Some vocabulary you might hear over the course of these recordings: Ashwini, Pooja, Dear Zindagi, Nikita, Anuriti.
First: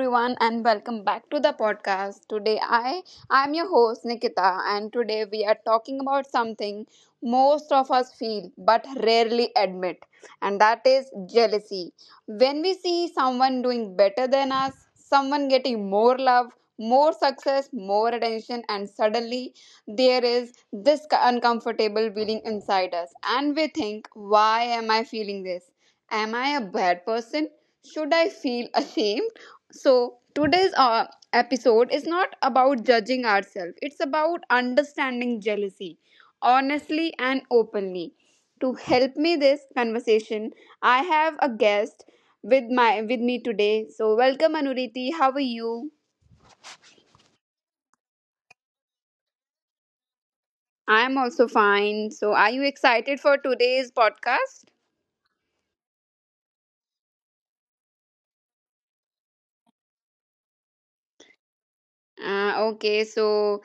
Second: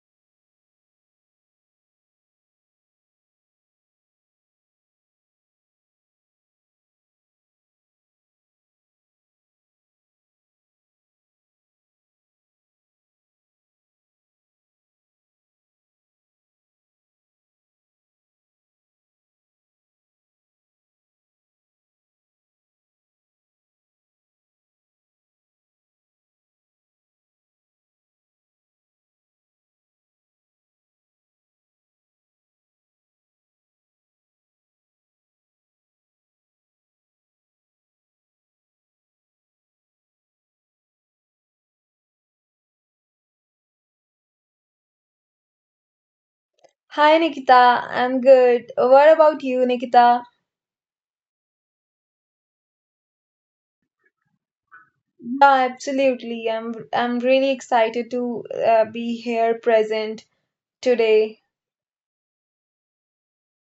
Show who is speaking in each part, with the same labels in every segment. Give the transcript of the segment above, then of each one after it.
Speaker 1: everyone and welcome back to the podcast. Today I am your host Nikita and today we are talking about something most of us feel but rarely admit, and that is jealousy. When we see someone doing better than us, someone getting more love, more success, more attention, and suddenly there is this uncomfortable feeling inside us and we think, why am I feeling this? Am I a bad person? Should I feel ashamed? So, today's episode is not about judging ourselves, it's about understanding jealousy honestly and openly. To help me this conversation, I have a guest with me today. So, welcome Anuriti. How are you?
Speaker 2: Hi Nikita, I'm good. What about you, Nikita?
Speaker 1: I am also fine. So, are you excited for today's podcast?
Speaker 2: Yeah, absolutely. I'm really excited to be here present today.
Speaker 1: Okay, so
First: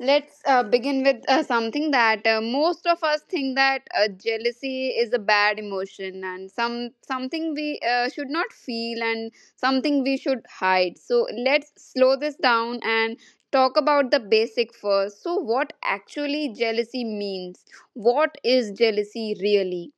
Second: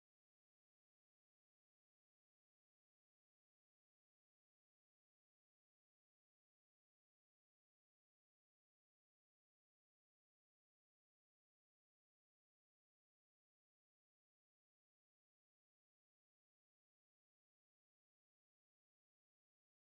Speaker 1: let's begin with something that most of us think that jealousy is a bad emotion and something we should not feel and something we should hide. So let's slow this down and talk about the basic first. So what actually jealousy means? What is jealousy really?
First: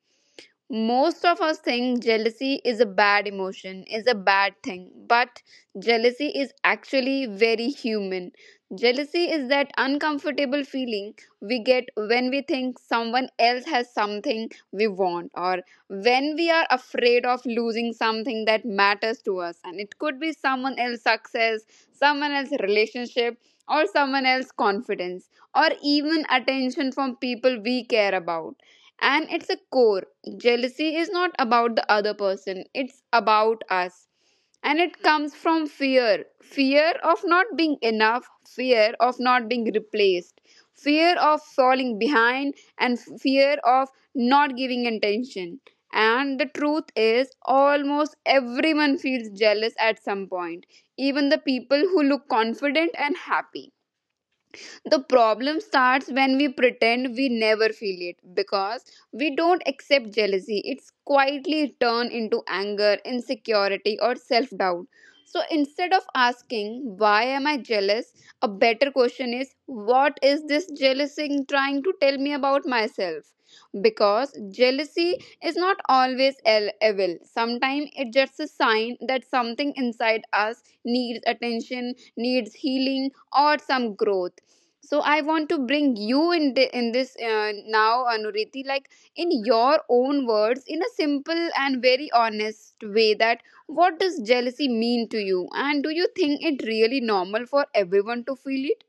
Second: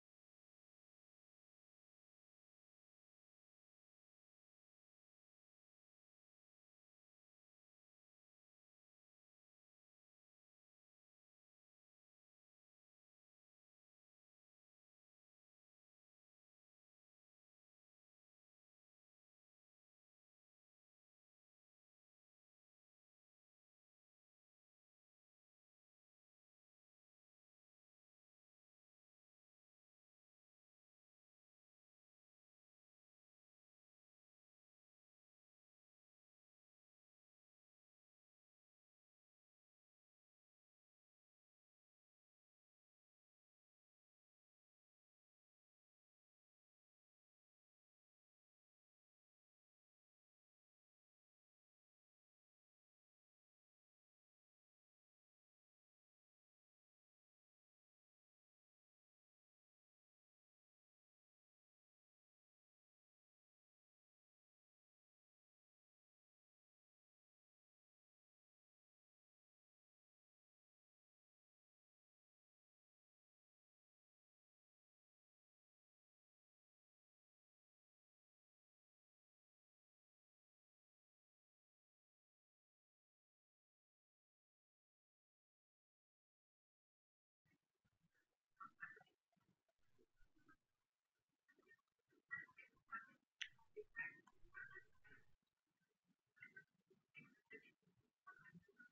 Speaker 1: Most of us think jealousy is a bad emotion, is a bad thing, but jealousy is actually very human. Jealousy is that uncomfortable feeling we get when we think someone else has something we want, or when we are afraid of losing something that matters to us. And it could be someone else's success, someone else's relationship, or someone else's confidence, or even attention from people we care about, and it's a core. Jealousy is not about the other person, it's about us. And it comes from fear, fear of not being enough, fear of not being replaced, fear of falling behind, and fear of not giving attention. And the truth is, almost everyone feels jealous at some point, even the people who look confident and happy. The problem starts when we pretend we never feel it, because we don't accept jealousy. It's quietly turned into anger, insecurity, or self doubt. So instead of asking, why am I jealous? A better question is, what is this jealousy trying to tell me about myself? Because jealousy is not always evil. Sometimes it's just a sign that something inside us needs attention, needs healing, or some growth. So I want to bring you in in this now, Anuriti, like, in your own words, in a simple and very honest way, that what does jealousy mean to you, and do you think it really normal for everyone to feel it?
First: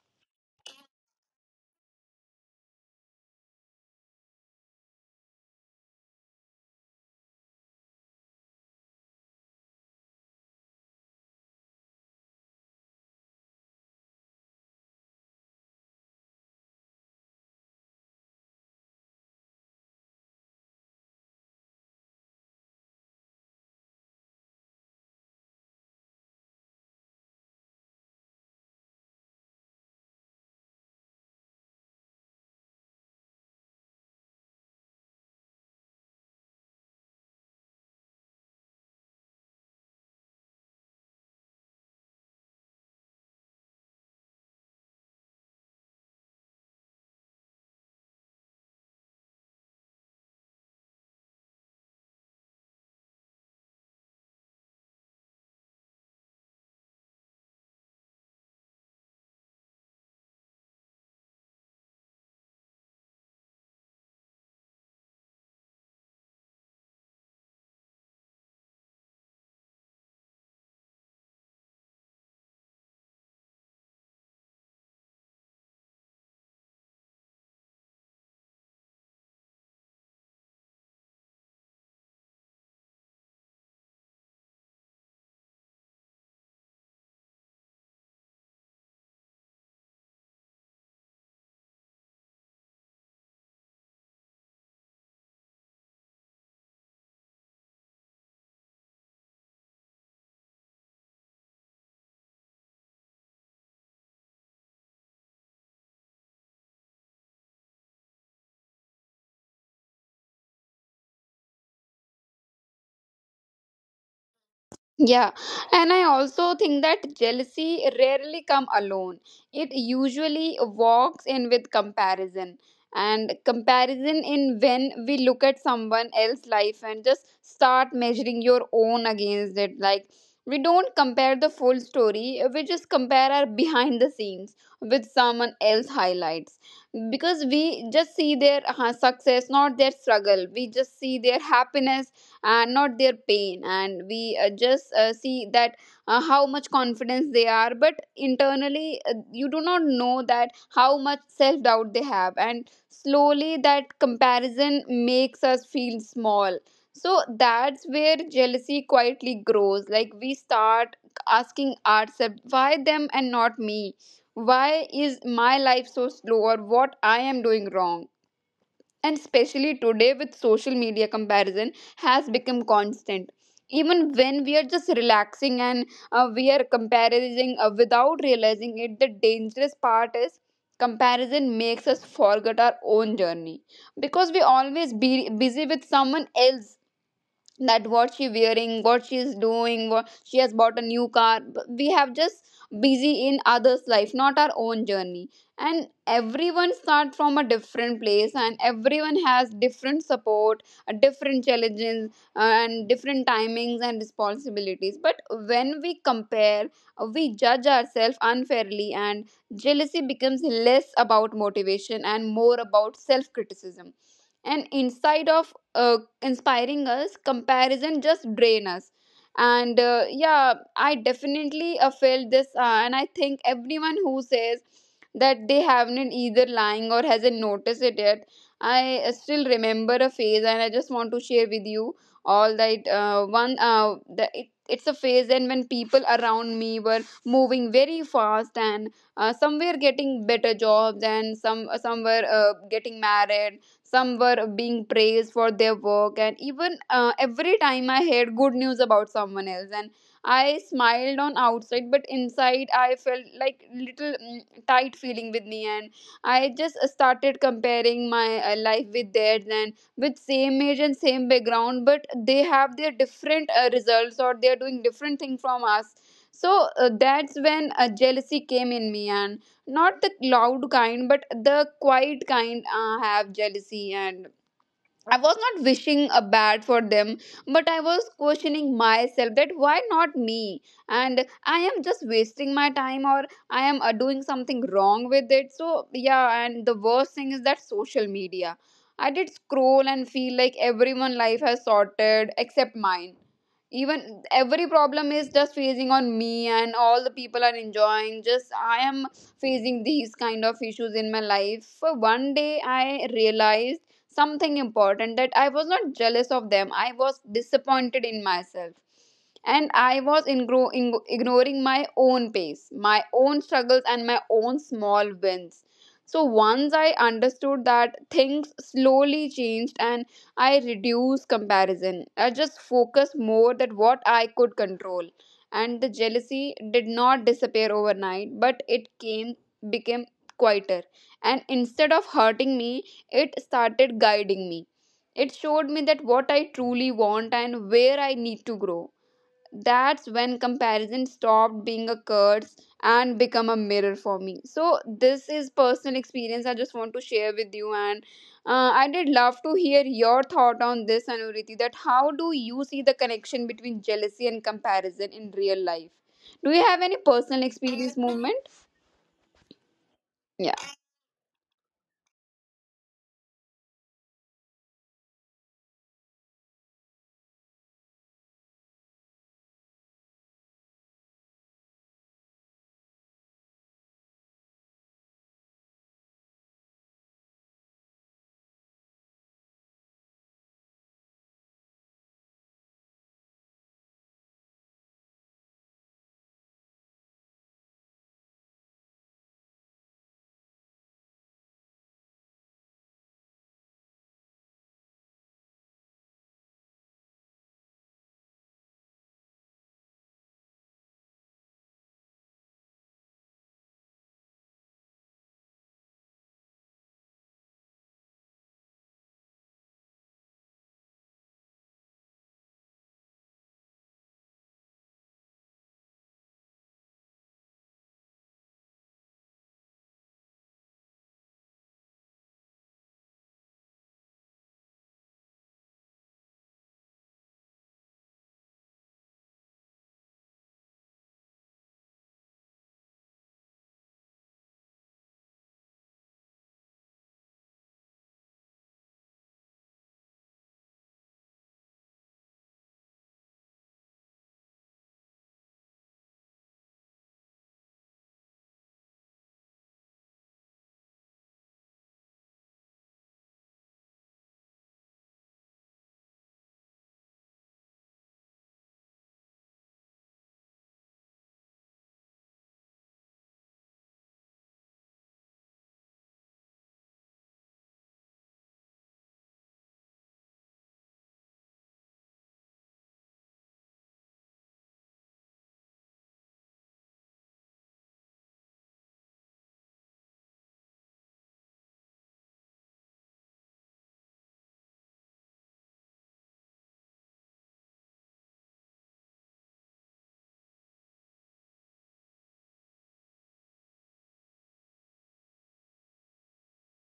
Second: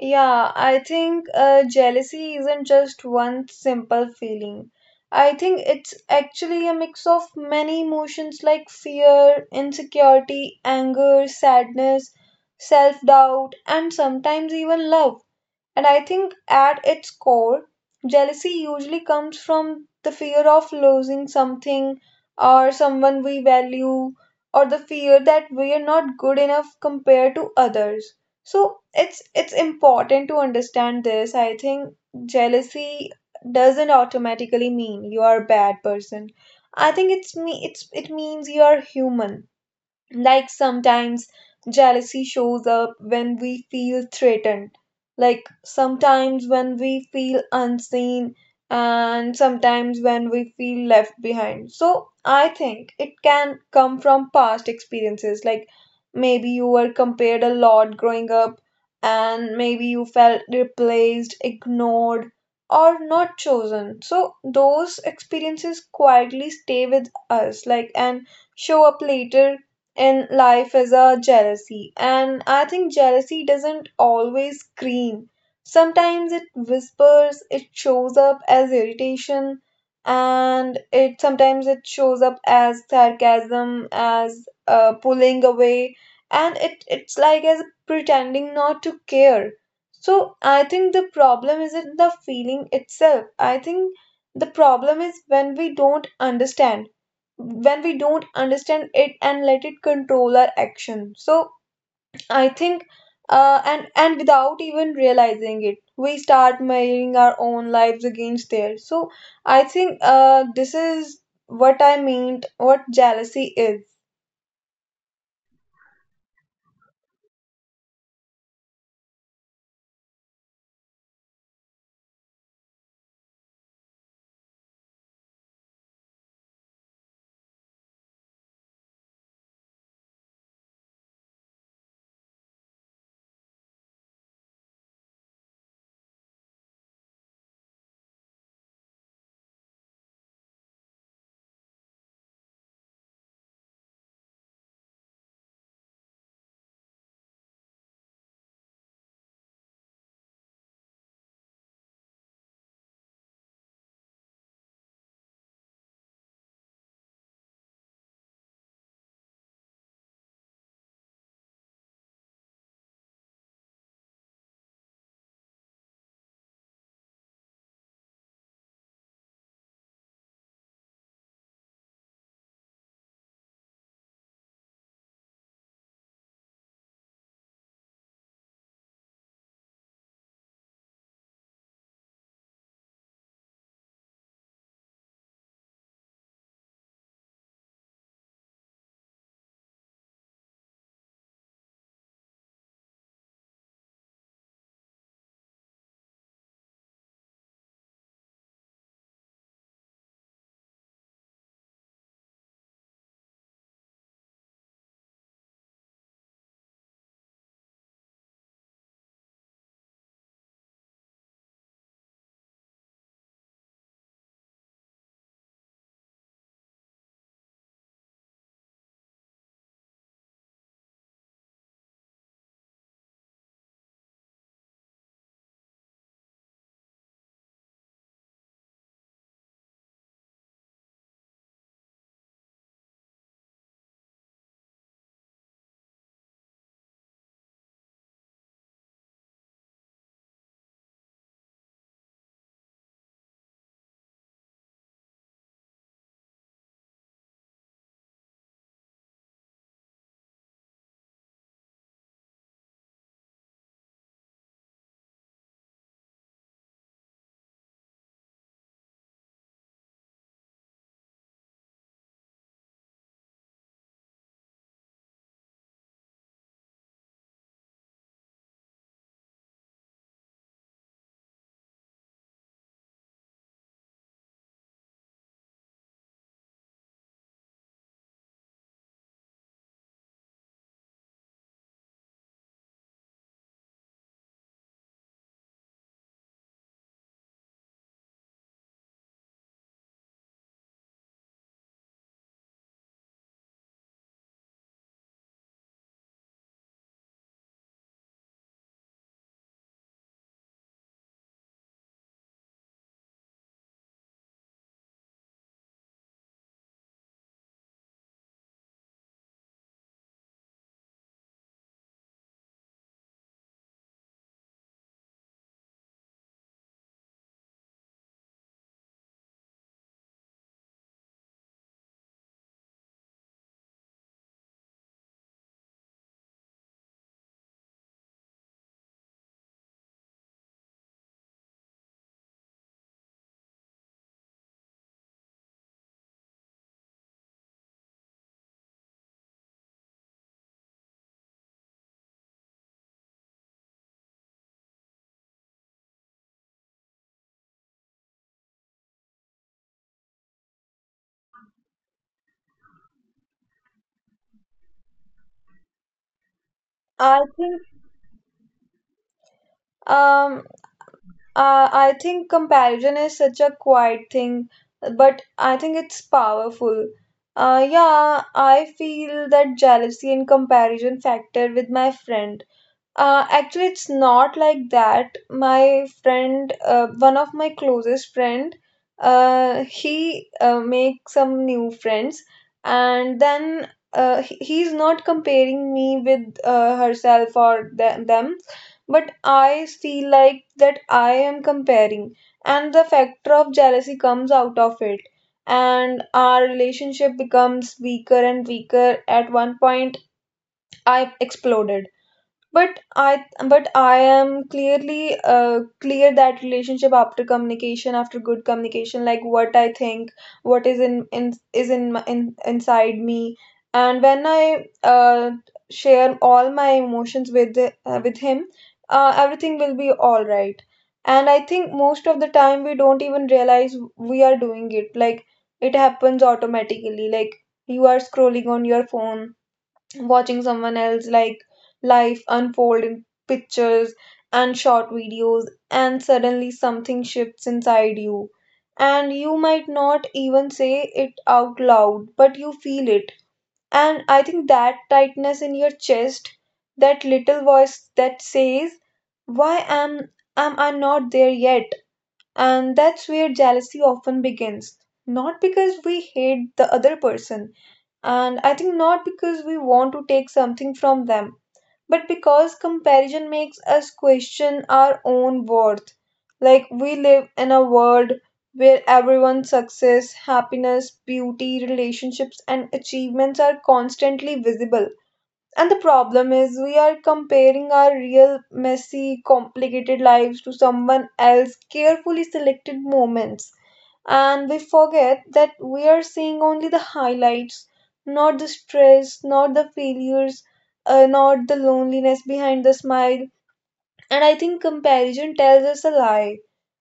Speaker 2: Yeah, I think jealousy isn't just one simple feeling. I think it's actually a mix of many emotions like fear, insecurity, anger, sadness, self-doubt, and sometimes even love. And I think at its core, jealousy usually comes from the fear of losing something or someone we value, or the fear that we are not good enough compared to others. So it's important to understand this. I think jealousy doesn't automatically mean you are a bad person. I think it's it means you are human, like sometimes jealousy shows up when we feel threatened, like sometimes when we feel unseen, and sometimes when we feel left behind. So I think it can come from past experiences, like maybe you were compared a lot growing up, and maybe you felt replaced, ignored, or not chosen. So those experiences quietly stay with us, like, and show up later in life is a jealousy. And I think jealousy doesn't always scream, sometimes it whispers. It shows up as irritation, and it sometimes it shows up as sarcasm, as pulling away, and it's like as pretending not to care. So I think the problem isn't the feeling itself. I think the problem is when we don't understand, it, and let it control our action. So I think and without even realizing it we start measuring our own lives against theirs. So I think, this is what jealousy is.
Speaker 1: Yeah, and I also think that jealousy rarely come alone. It usually walks in with comparison. And comparison in when we look at someone else's life and just start measuring your own against it. Like, we don't compare the full story, we just compare our behind the scenes with someone else highlights. Because we just see their success, not their struggle. We just see their happiness and not their pain, and we just see that how much confidence they are, but internally you do not know that how much self doubt they have, and slowly that comparison makes us feel small. So that's where jealousy quietly grows, like we start asking ourselves, why them and not me? Why is my life so slow, or what I am doing wrong? And especially today with social media, comparison has become constant, even when we are just relaxing and we are comparing without realizing it. The dangerous part is, comparison makes us forget our own journey, because we always be busy with someone else, that what she wearing, what she's doing, what she has bought a new car. But we have just busy in others life, not our own journey. And everyone start from a different place, and everyone has different support, a different challenges, and different timings and responsibilities. But when we compare, we judge ourselves unfairly, and jealousy becomes less about motivation and more about self criticism. And inside of inspiring us, comparison just drain us. And yeah, I definitely felt this, and I think everyone who says that they haven't either lying or hasn't noticed it yet. I still remember a phase, and I just want to share with you all that it's a phase, and when people around me were moving very fast, and some were getting better jobs, and some were getting married, some were being praised for their work, and even every time I heard good news about someone else, and I smiled on outside, but inside I felt like little tight feeling with me, and I just started comparing my life with theirs, and with same age and same background, but they have their different results, or they are doing different thing from us. So that's when jealousy came in me, and not the loud kind but the quiet kind have jealousy. And I was not wishing a bad for them, but I was questioning myself that why not me? And I am just wasting my time, or I am doing something wrong with it. So, yeah, and the worst thing is that social media. I did scroll and feel like everyone' life has sorted except mine, even every problem is just facing on me and all the people are enjoying, just I am facing these kind of issues in my life. For one day I realized something important, that I was not jealous of them. I was disappointed in myself. And I was ignoring my own pace, my own struggles, and my own small wins. So once I understood that, things slowly changed, and I reduced comparison. I just focused more that what I could control. And the jealousy did not disappear overnight, but it came became quieter. And instead of hurting me, it started guiding me. It showed me that what I truly want and where I need to grow. That's when comparison stopped being a curse and become a mirror for me. So this is personal experience I just want to share with you, and I did love to hear your thought on this, Anuriti, that how do you see the connection between jealousy and comparison in real life? Do you have any
Speaker 2: I
Speaker 1: personal
Speaker 2: think
Speaker 1: experience movement?
Speaker 2: um
Speaker 1: Yeah.
Speaker 2: I think comparison is such a quiet thing, but I think it's powerful. Yeah, I feel that jealousy and comparison factor with my friend. Actually, it's not like that. My friend, one of my closest friend, he makes some new friends, and then he's not comparing me with herself or them, but I feel like that I am comparing, and the factor of jealousy comes out of it, and our relationship becomes weaker and weaker. At one point, I exploded. But I but I am clearly clear that relationship after communication, after good communication, like what I think, what is in is in, my- in inside me, and when I uh, share all my emotions with with him, everything will be all right. And I think most of the time we don't even realize we are doing it, like it happens automatically, like you are scrolling on your phone, watching someone else like life unfold in pictures and short videos, and suddenly something shifts inside you, and you might not even say it out loud but you feel it. And I think that tightness in your chest, that little voice that says, why am I not there yet? And that's where jealousy often begins, not because we hate the other person, and I think not because we want to take something from them, but because comparison makes us question our own worth. Like, we live in a world where everyone's success, happiness, beauty, relationships, and achievements are constantly visible. And the problem is, we are comparing our real, messy, complicated lives to someone else's carefully selected moments, and we forget that we are seeing only the highlights, not the stress, not the failures, not the loneliness behind the smile. And I think comparison tells us a lie.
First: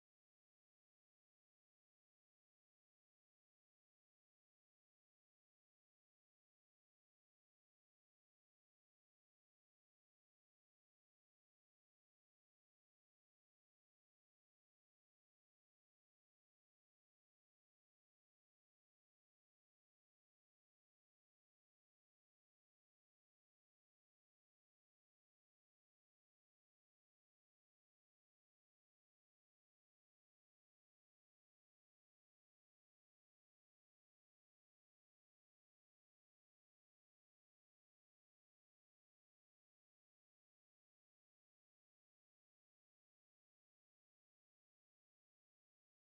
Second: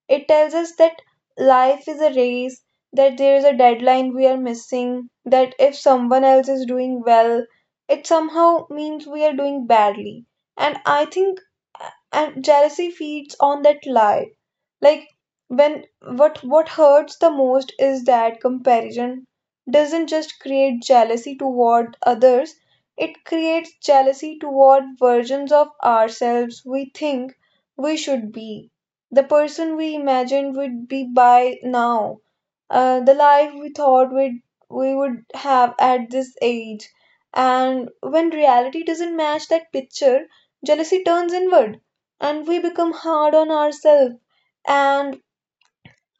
Speaker 2: It tells us that life is a race, that there is a deadline we are missing, that if someone else is doing well, it somehow means we are doing badly. And I think and jealousy feeds on that lie. Like, when what hurts the most is that comparison doesn't just create jealousy toward others, it creates jealousy toward versions of ourselves we think we should be, the person we imagined we'd be by now, the life we would have at this age. And when reality doesn't match that picture, jealousy turns inward and we become hard on ourselves. And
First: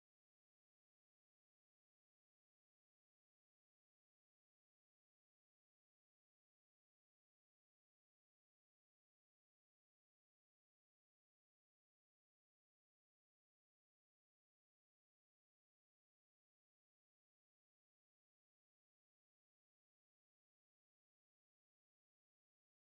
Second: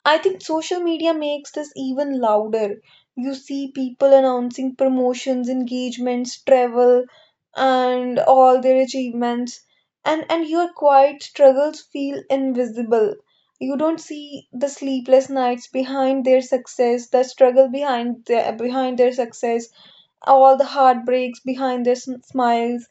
Speaker 2: I think social media makes this even louder. You see people announcing promotions, engagements, travel, and all their achievements, and, your quiet struggles feel invisible. You don't see the sleepless nights behind their success, the struggle behind their success, all the heartbreaks behind their smiles,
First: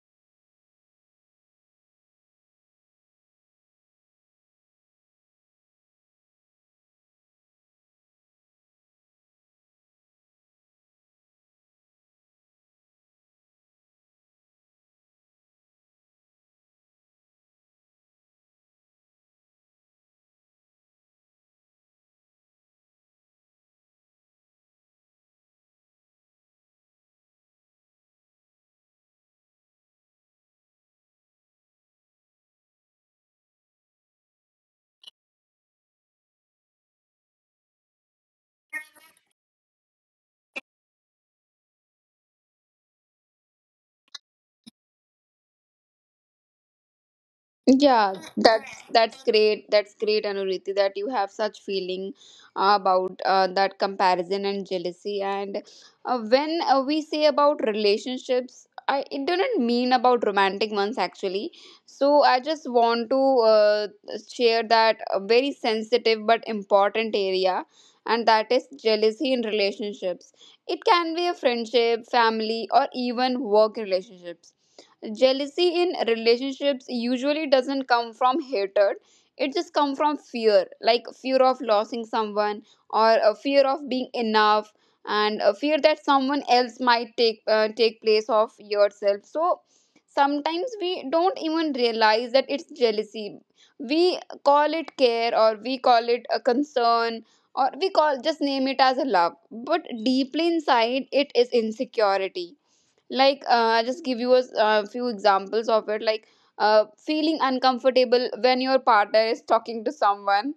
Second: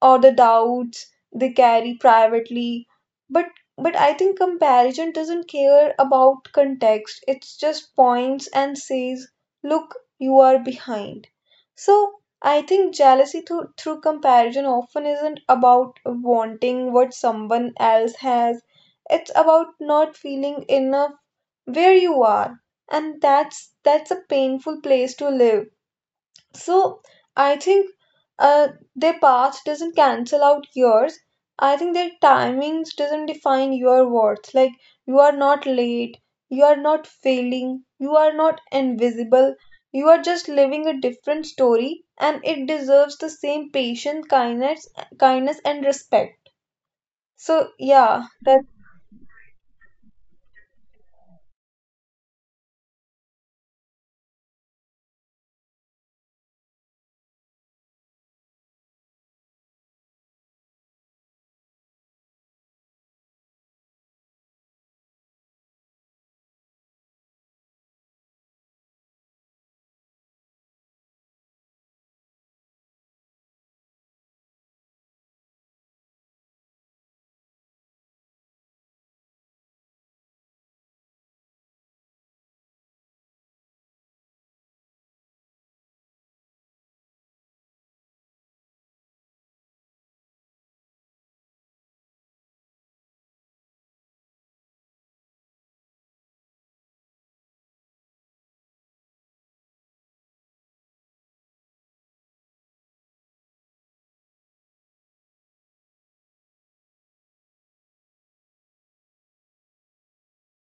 Speaker 2: or the doubts they carry privately. But I think comparison doesn't care about context, it just points and says, look, you are behind. So I think jealousy through comparison often isn't about wanting what someone else has, it's about not feeling enough where you are. And that's a painful place to live. So I think, uh, their past doesn't cancel out yours. I think their timings doesn't define your worth. Like, you are not late, you are not failing, you are not invisible. You are just living a different story, and it deserves the same patient kindness, kindness and respect. So
Speaker 1: Yeah,
Speaker 2: yeah, that's
Speaker 1: that's great. That's great, Anuriti, that you have such feeling about that comparison and jealousy. And when we say about relationships, I it didn't mean about romantic ones actually. So I just want to uh, share that a very sensitive but important area, and that is jealousy in relationships. It can be a friendship, family, or even work relationships. Jealousy in relationships usually doesn't come from hatred, it just comes from fear, like fear of losing someone, or a fear of being enough, and a fear that someone else might take place of yourself. So sometimes we don't even realize that it's jealousy. We call it care, or we call it a concern, or we call just name it as a love, but deeply inside it is insecurity. Like, I just give you a few examples of it. Like, feeling uncomfortable when your partner is talking to someone,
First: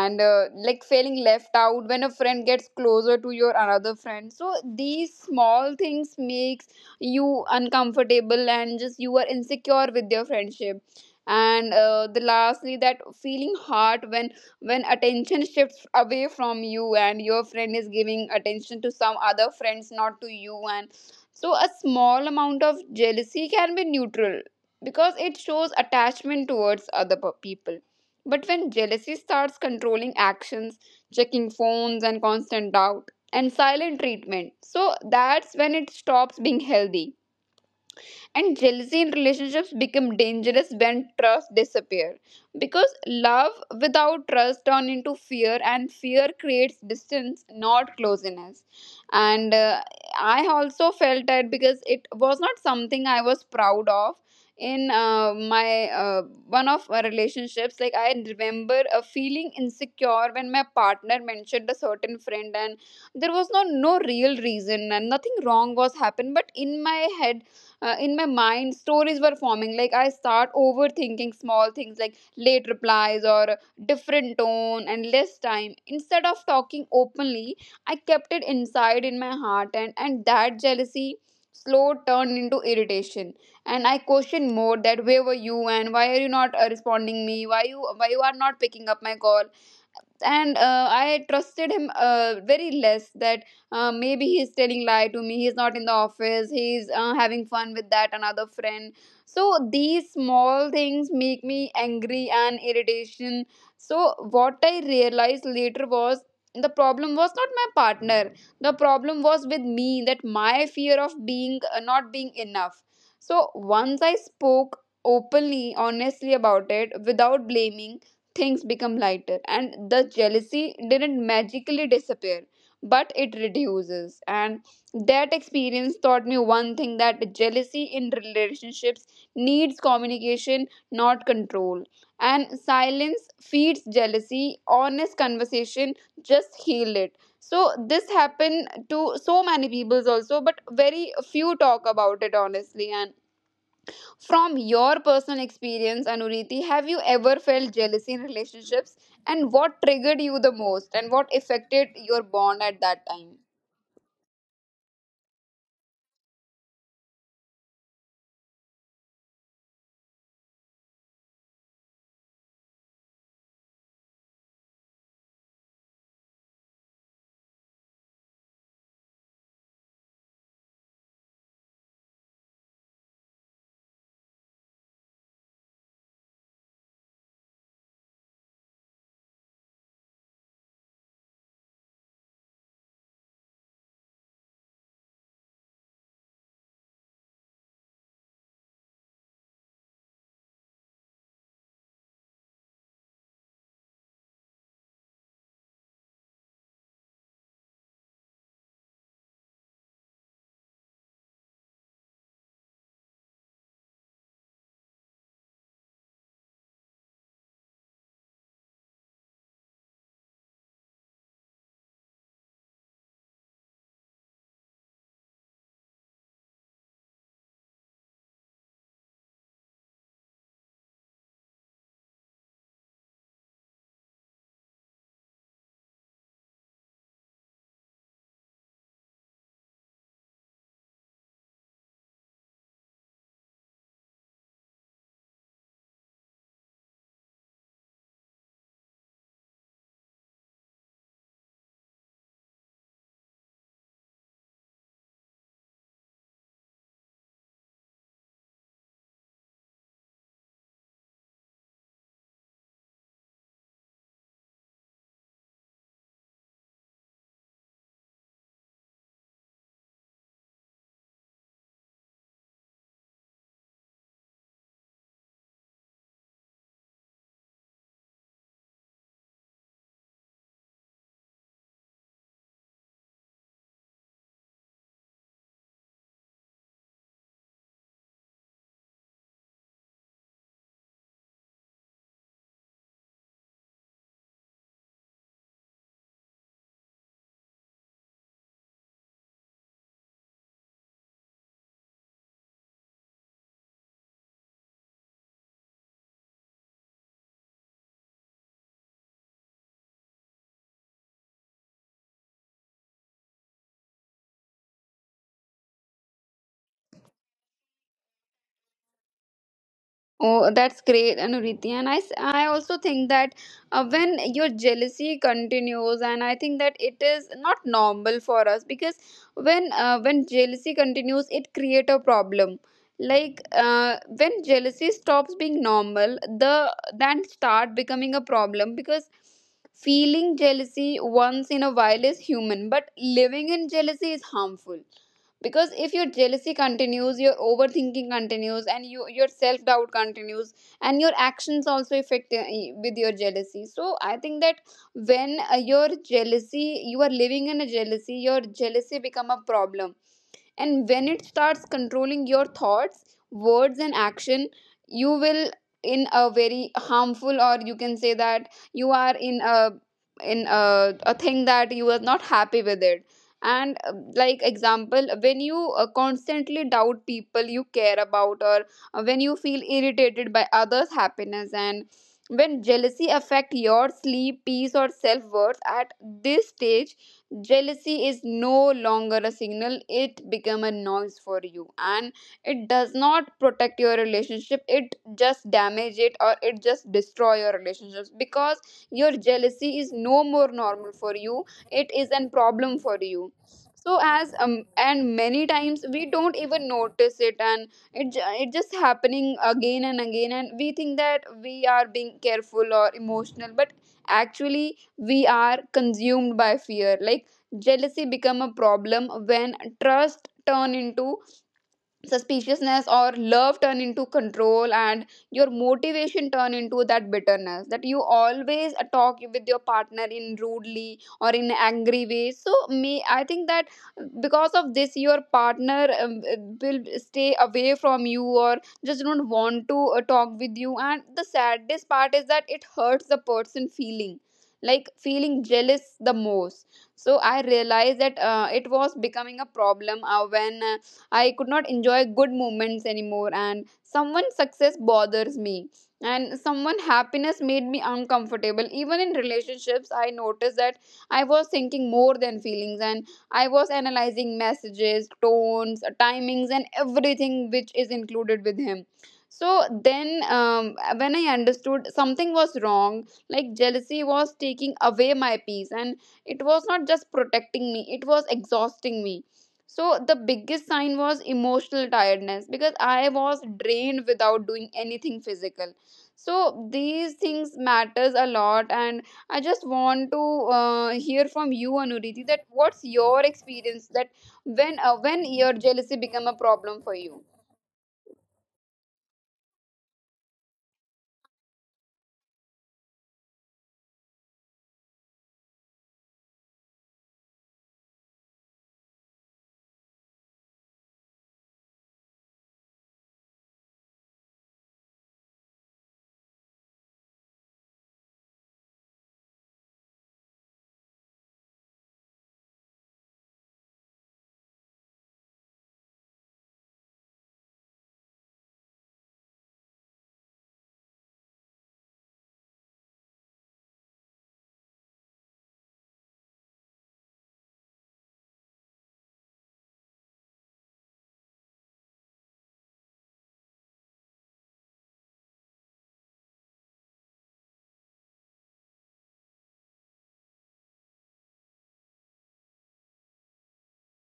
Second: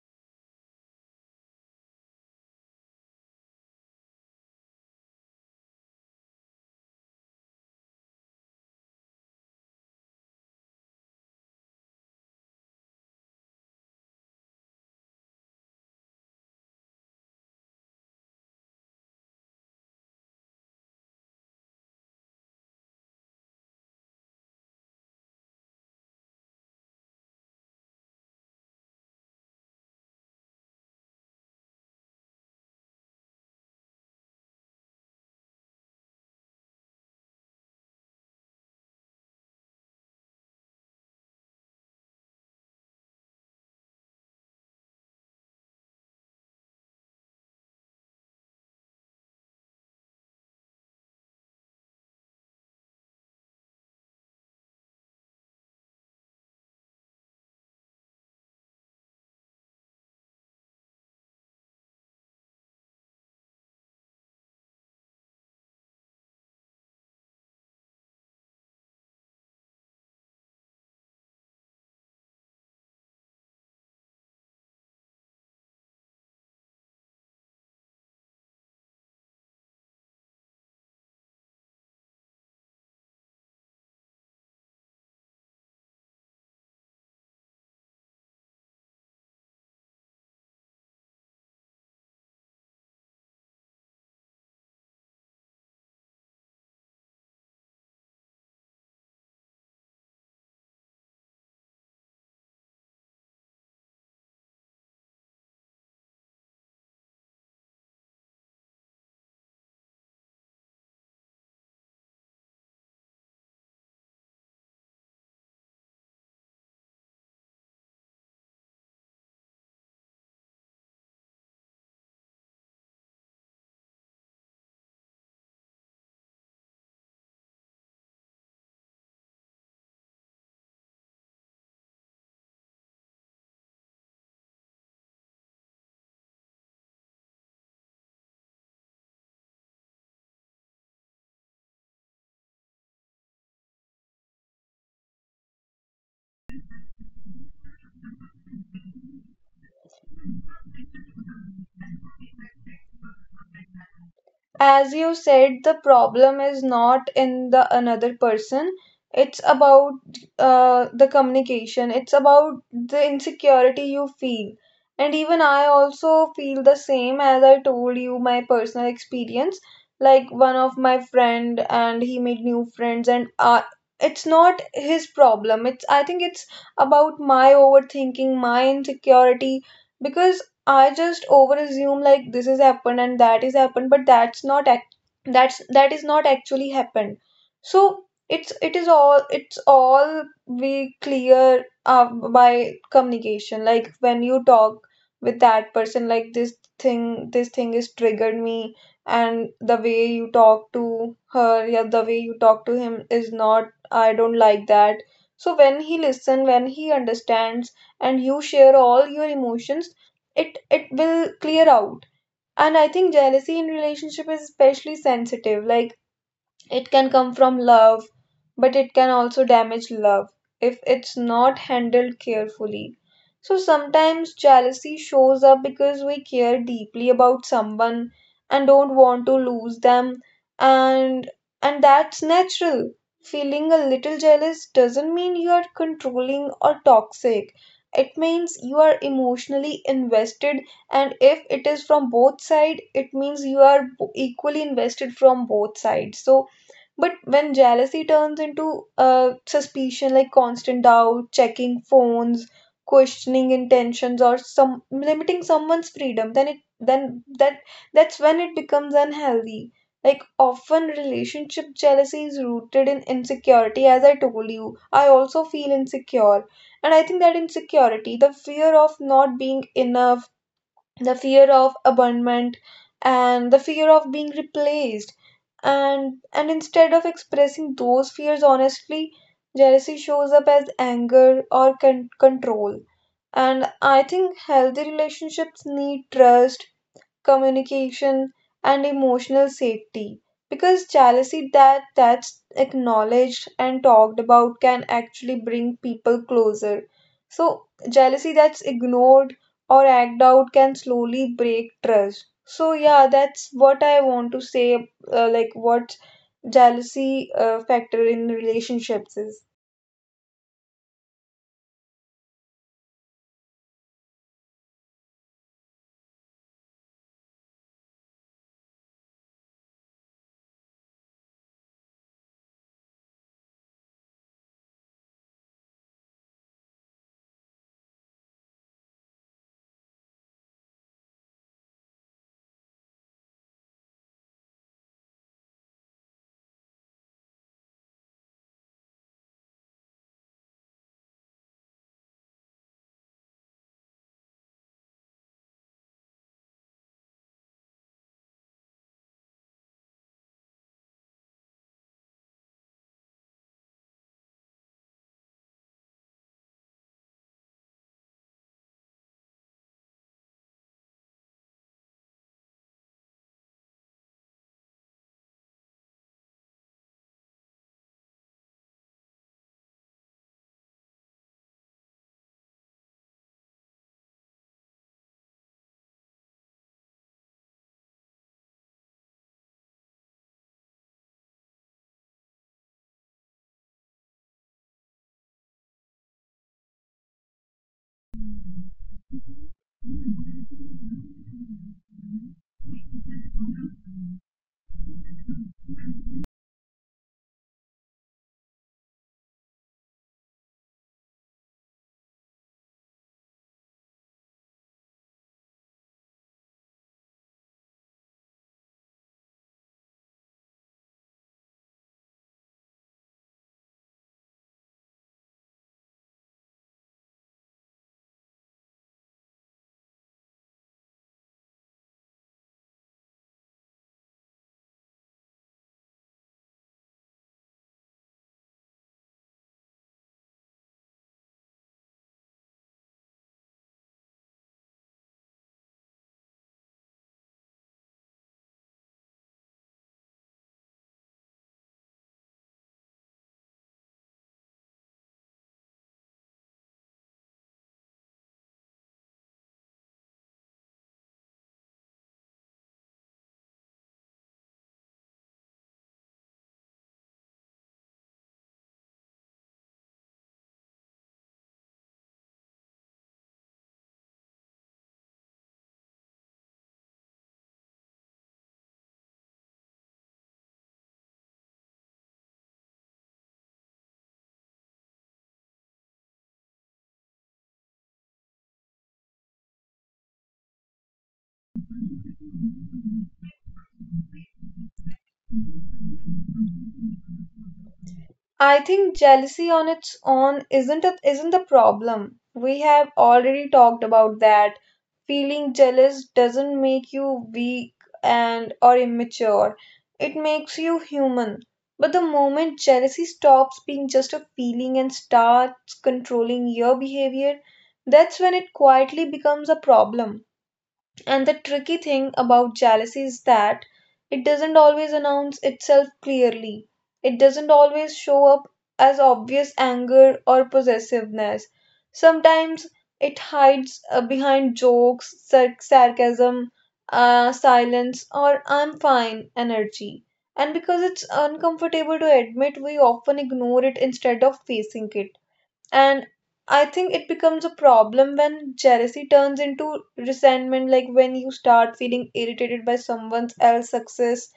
Speaker 1: and like feeling left out when a friend gets closer to your another friend. So these small things makes you uncomfortable, and just you are insecure with your friendship. And the lastly, that feeling hurt when attention shifts away from you, and your friend is giving attention to some other friends, not to you and. So a small amount of jealousy can be neutral, because it shows attachment towards other people. But when jealousy starts controlling actions, checking phones, and constant doubt and silent treatment, so that's when it stops being healthy, and jealousy in relationships become dangerous when trust disappears, because love without trust turn into fear, and fear creates distance, not closeness. And I also felt that, because it was not something I was proud of in my one of my relationships. Like I remember feeling insecure when my partner mentioned a certain friend, and there was no real reason and nothing wrong was happened, but in my head, in my mind, stories were forming. Like I start overthinking small things like late replies or different tone and less time. Instead of talking openly, I kept it inside in my heart, and that jealousy slow turned into irritation. And I questioned more that where were you and why are you not responding me, why you are not picking up my call. And I trusted him very less that maybe he's telling lie to me, he's not in the office, he's having fun with that another friend. So these small things make me angry and irritation. So what I realized later was the problem was not my partner. The problem was with me, that my fear of being not being enough. So once I spoke openly, honestly about it without blaming, things become lighter, and the jealousy didn't magically disappear, but it reduces. And that experience taught me one thing, that jealousy in relationships needs communication, not control. And silence feeds jealousy, honest conversation just heal it. So this happened to so many peoples also, but very few talk about it honestly. And from your personal experience, Anuriti, have you ever felt jealousy in relationships? And what triggered you the most? And what affected your bond at that time?
Speaker 2: as you said, the problem is not in the another person, it's about the communication, it's about the insecurity you feel. And even I also feel the same as I told you my personal experience. Like, one of my friend and he made new friends, and it's not his problem, it's, I think it's about my overthinking, my insecurity. Because I just over assume like this has happened and that is happened, but that is not actually happened. So it's all we clear by communication. Like when you talk with that person, like this thing is triggered me, and the way you talk to him is not. I don't like that. So when he listen, when he understands, and you share all your emotions, it will clear out. And I think jealousy in relationship is especially sensitive, like it can come from love, but it can also damage love if it's not handled carefully. So sometimes jealousy shows up because we care deeply about someone and don't want to lose them, and and that's natural. Feeling a little jealous doesn't mean you are controlling or toxic. It means you are emotionally invested, and if it is from both sides it means you are equally invested from both sides. So but when jealousy turns into suspicion, like constant doubt, checking phones, questioning intentions, or some limiting someone's freedom, then that's when it becomes unhealthy. Like often relationship jealousy is rooted in insecurity, as I told you. I also feel insecure. And I think that insecurity, the fear of not being enough, the fear of abandonment, and the fear of being replaced, and instead of expressing those fears honestly, jealousy shows up as anger or control. And I think healthy relationships need trust, communication, and emotional safety, because jealousy that's acknowledged and talked about can actually bring people closer. So jealousy that's ignored or act out can slowly break trust. So yeah, that's what I want to say, like what jealousy factor in relationships is.
Speaker 1: Oh, that's great, Anuriti. And I also think that when your jealousy continues, and I think that it is not normal for us, because when jealousy continues, it create a problem. Like when jealousy stops being normal, the then start becoming a problem, because feeling jealousy once in a while is human, but living in jealousy is harmful, because if your jealousy continues, your overthinking continues, and your self doubt continues, and your actions also affect with your jealousy. So I think that when your jealousy, you are living in a jealousy, your jealousy become a problem, and when it starts controlling your thoughts, words and action, you will in a very harmful, or you can say that you are in a a thing that you are not happy with it. And like example, when you constantly doubt people you care about, or when you feel irritated by others happiness, and when jealousy affect your sleep, peace or self worth, at this stage jealousy is no longer a signal, it become a noise for you. And it does not protect your relationship, it just damage it, or it just destroy your relationships, because your jealousy is no more normal for you, it is a problem for you. So as and many times we don't even notice it, and it just happening again and again, and we think that we are being careful or emotional, but actually we are consumed by fear. Like jealousy become a problem when trust turn into suspiciousness, or love turn into control, and your motivation turn into that bitterness, that you always talk with your partner in rudely or in angry way. So me, I think that because of this your partner will stay away from you, or just don't want to talk with you. And the saddest part is that it hurts the person feeling, like feeling jealous the most. So I realized that it was becoming a problem when I could not enjoy good moments anymore, and someone's success bothers me. And someone happiness made me uncomfortable. Even in relationships, I noticed that I was thinking more than feelings, and I was analyzing messages, tones, timings, and everything which is included with him. So then, when I understood something was wrong, like jealousy was taking away my peace, and it was not just protecting me, it was exhausting me. So the biggest sign was emotional tiredness, because I was drained without doing anything physical. So these things matters a lot, and I just want to hear from you, Anuriti, that what's your experience, that when your jealousy become a problem for you?
Speaker 2: I think jealousy on its own isn't the problem. We have already talked about that. Feeling jealous doesn't make you weak and or immature. It makes you human. But the moment jealousy stops being just a feeling and starts controlling your behavior, that's when it quietly becomes a problem. And the tricky thing about jealousy is that it doesn't always announce itself clearly. It doesn't always show up as obvious anger or possessiveness. Sometimes it hides behind jokes, sarcasm, silence, or I'm fine energy. And because it's uncomfortable to admit, we often ignore it instead of facing it. And I think it becomes a problem when jealousy turns into resentment, like when you start feeling irritated by someone else's success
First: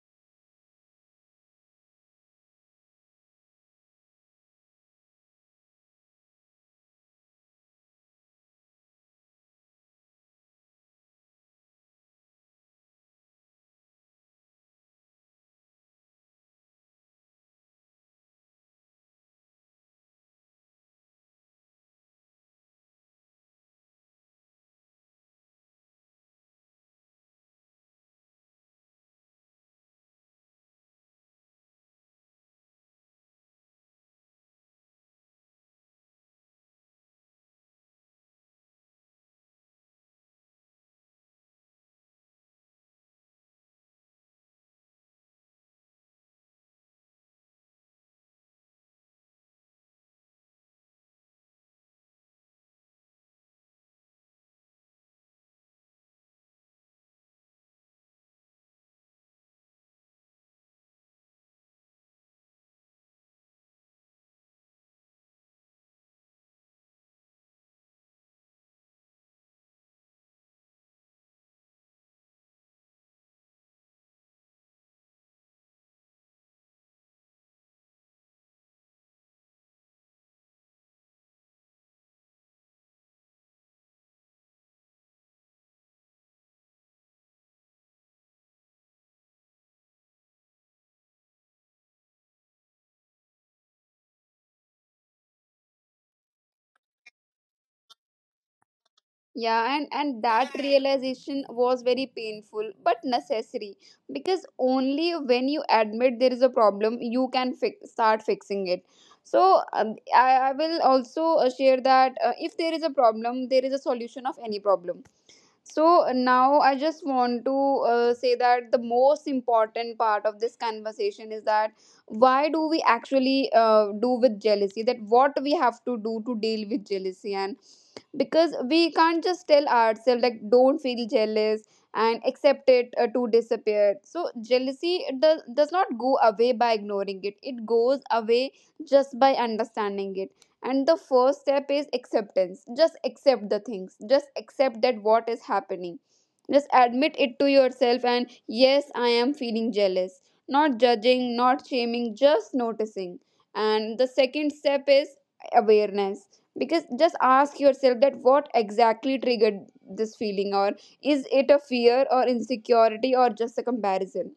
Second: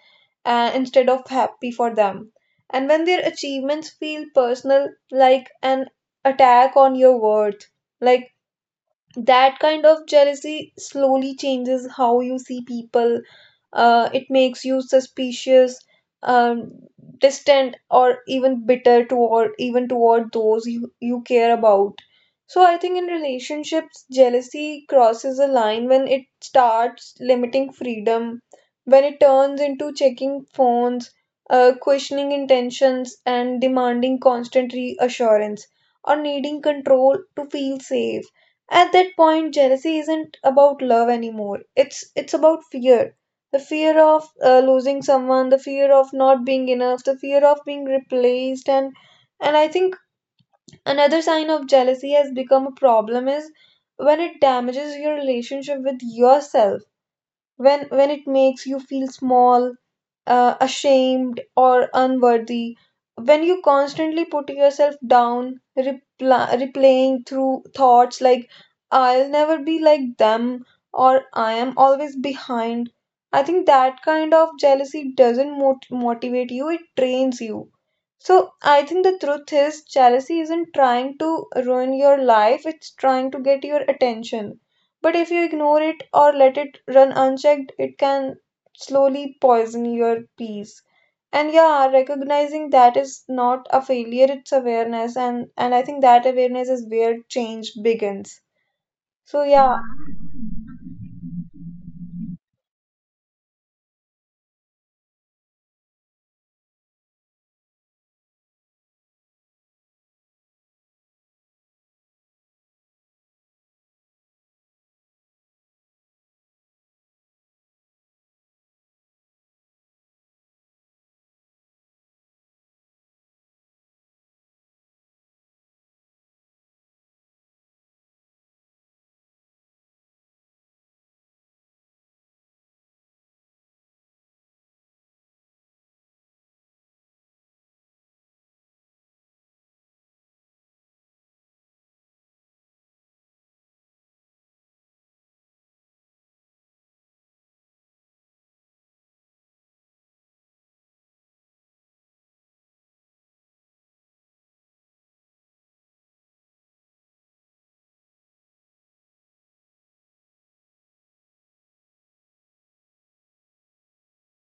Speaker 2: instead of happy for them. And when their achievements feel personal, like an attack on your worth, like, that kind of jealousy slowly changes how you see people. It makes you suspicious, um, distant, or even bitter toward, even toward you care about. So I think in relationships, jealousy crosses a line when it starts limiting freedom, when it turns into checking phones, questioning intentions, and demanding constant reassurance or needing control to feel safe. At that point, jealousy isn't about love anymore. It's about fear, the fear of losing someone, the fear of not being enough, the fear of being replaced. And I think another sign of jealousy has become a problem is when it damages your relationship with yourself, when it makes you feel small, ashamed or unworthy, when you constantly put yourself down, replaying through thoughts like, I'll never be like them, or I am always behind. I think that kind of jealousy doesn't motivate you, it drains you. So I think the truth is, jealousy isn't trying to ruin your life, it's trying to get your attention. But if you ignore it or let it run unchecked, it can slowly poison your peace. And yeah, recognizing that is not a failure, it's awareness. And I think that awareness is where change begins. So
Speaker 1: Yeah,
Speaker 2: yeah,
Speaker 1: and that realization was very painful but necessary, because only when you admit there is a problem you can fix, start fixing it. So I will also share that if there is a problem, there is a solution of any problem. So now I just want to say that the most important part of this conversation is that why do we actually do with jealousy, that what we have to do to deal with jealousy. And because we can't just tell ourselves like don't feel jealous and accept it to disappear. So jealousy does not go away by ignoring it, it goes away just by understanding it. And the first step is acceptance, just accept the things, just accept that what is happening, just admit it to yourself and yes, I am feeling jealous, not judging, not shaming, just noticing. And the second step is awareness, because just ask yourself that what exactly triggered this feeling, or is it a fear or insecurity or just a comparison,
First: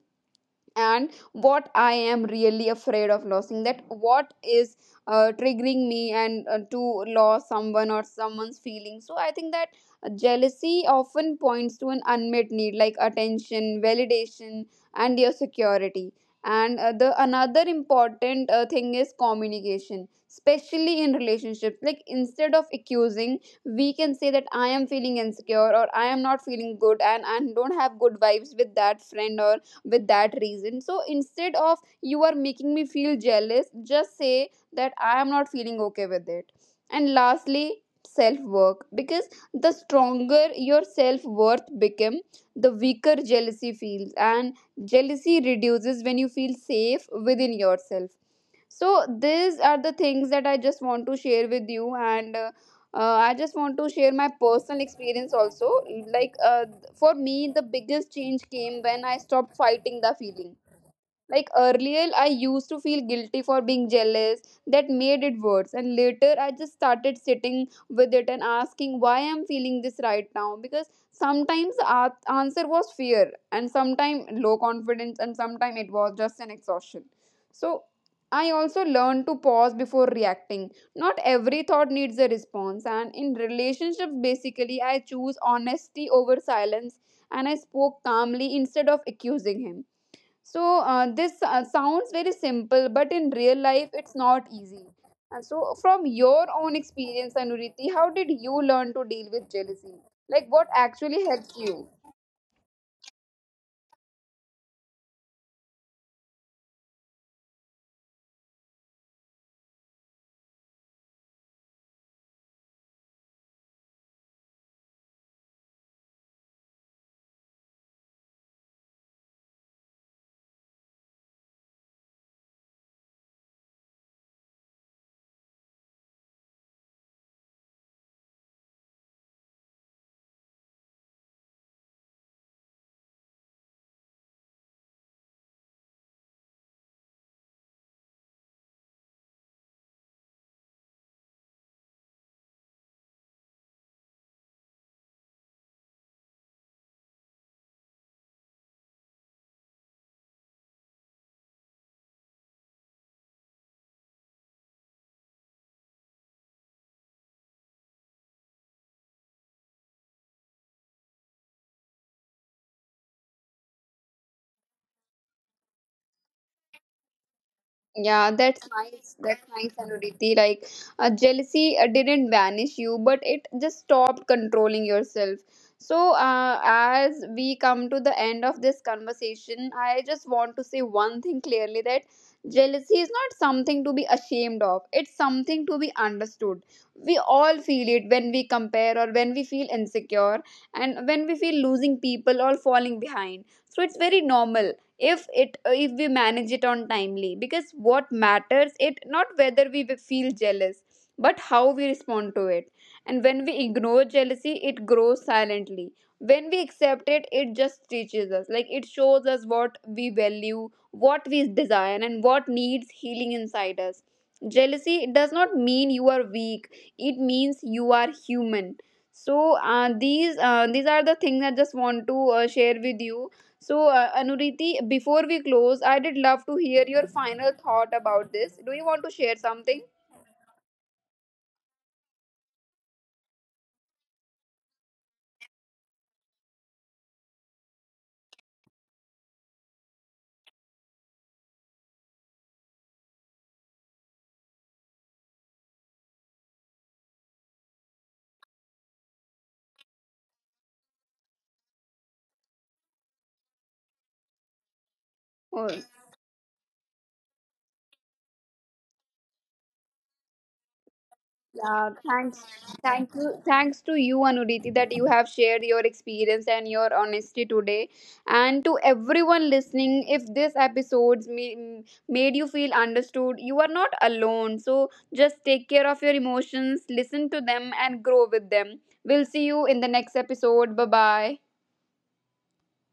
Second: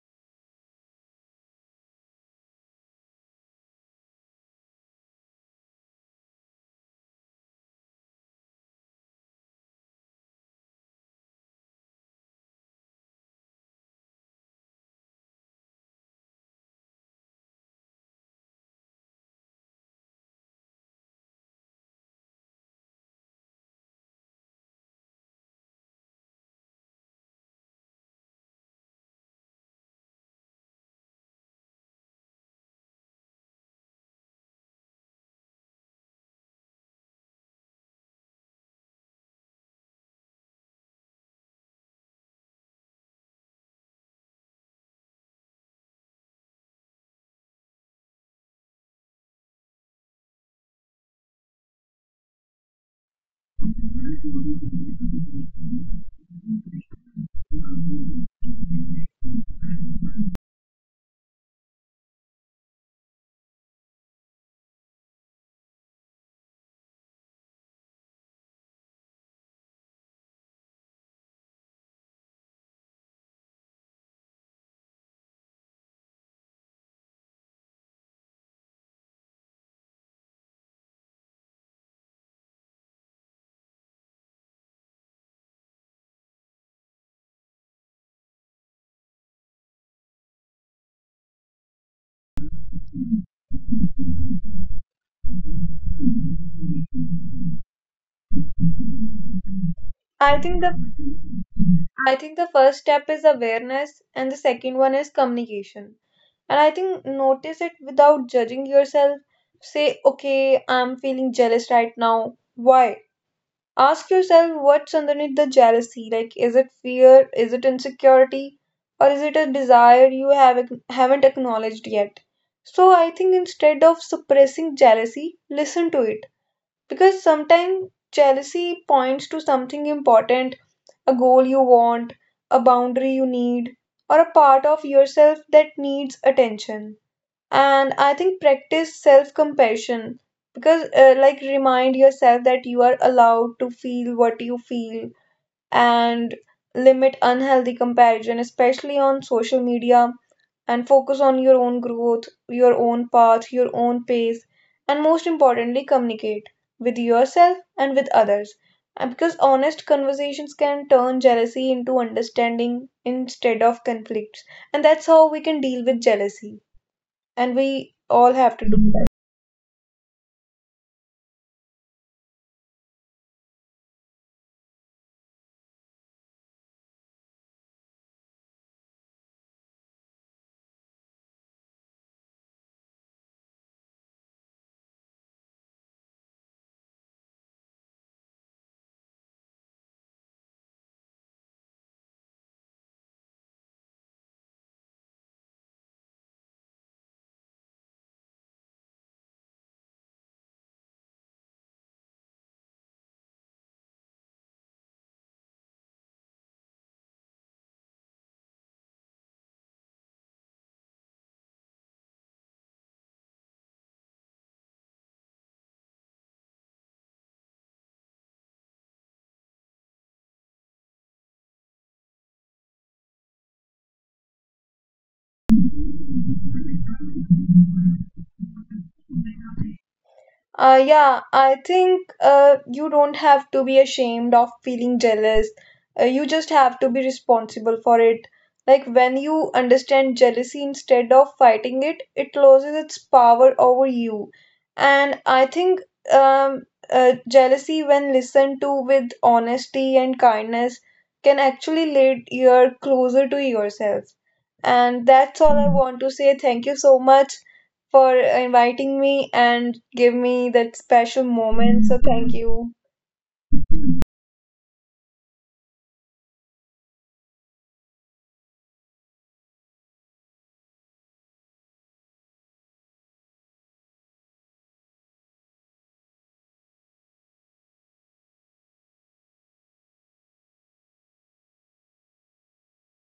Speaker 1: and what I am really afraid of losing, that what is triggering me, and to lose someone or someone's feelings. So I think that jealousy often points to an unmet need like attention, validation and your security. And the another important thing is communication, especially in relationships, like instead of accusing, we can say that I am feeling insecure, or I am not feeling good and I don't have good vibes with that friend or with that reason. So instead of you are making me feel jealous, just say that I am not feeling okay with it. And lastly, self work, because the stronger your self worth become, the weaker jealousy feels. And jealousy reduces when you feel safe within yourself. So these are the things that I just want to share with you. And I just want to share my personal experience also, like for me the biggest change came when I stopped fighting the feeling. Like earlier, I used to feel guilty for being jealous. That made it worse. And later, I just started sitting with it and asking why I'm feeling this right now. Because sometimes answer was fear, and sometimes low confidence, and sometimes it was just an exhaustion. So I also learned to pause before reacting. Not every thought needs a response. And in relationships, basically, I choose honesty over silence, and I spoke calmly instead of accusing him. So this sounds very simple, but in real life, it's not easy. And so, from your own experience, Anuriti, how did you learn to deal with jealousy?
Speaker 2: I
Speaker 1: Like,
Speaker 2: think
Speaker 1: what
Speaker 2: the
Speaker 1: actually helped you?
Speaker 2: I think the first step is awareness, and the second one is communication. And I think notice it without judging yourself. Say, okay, I'm feeling jealous right now. Why? Ask yourself what's underneath the jealousy. Like, is it fear? Is it insecurity? Or is it a desire you haven't acknowledged yet? So, I think instead of suppressing jealousy, listen to it. Because sometimes jealousy points to something important, a goal you want, a boundary you need, or a part of yourself that needs attention. And I think practice self compassion, because like, remind yourself that you are allowed to feel what you feel. And limit unhealthy comparison, especially on social media, and focus on your own growth, your own path, your own pace. And most importantly, communicate with yourself and with others. And Because honest conversations can turn jealousy into understanding instead of conflicts. And that's how we can deal with jealousy, and we
Speaker 1: Yeah,
Speaker 2: all have
Speaker 1: that's
Speaker 2: to do that.
Speaker 1: nice. That's nice, Anuriti. Like, jealousy didn't banish you, but it just stopped controlling yourself. So, as we come to the end of this conversation, I just want to say one thing clearly, that jealousy is not something to be ashamed of, it's something to be understood. We all feel it when we compare, or when we feel insecure, and when we feel losing people or falling behind. So, it's very normal if it if we manage it on timely, because what matters it not whether we feel jealous, but how we respond to it. And when we ignore jealousy it grows silently, when we accept it it just teaches us, like it shows us what we value, what we desire and what needs healing inside us. Jealousy does not mean you are weak, it means you are human. So these are the things I just want to share with you. So, Anuriti, before we close, I did love to hear your final thought about this. Do you want to share something?
Speaker 2: Yeah, I think you don't have to be ashamed of feeling jealous. You just have to be responsible for it. Like, when you understand jealousy instead of fighting it, it loses its power over you. And I think um, jealousy, when listened to with honesty and kindness, can actually lead you closer to yourself. And that's all I
Speaker 1: Oh,
Speaker 2: want to say. Thank you so much for inviting me and give me that special moment.
Speaker 1: yeah,
Speaker 2: So thank
Speaker 1: thanks.
Speaker 2: you.
Speaker 1: Thank you. Thanks to you, Anuriti, that you have shared your experience and your honesty today. And to everyone listening, if this episode's made you feel understood, you are not alone. So just take care of your emotions, listen to them, and grow with them. We'll see you in the next episode. Bye bye.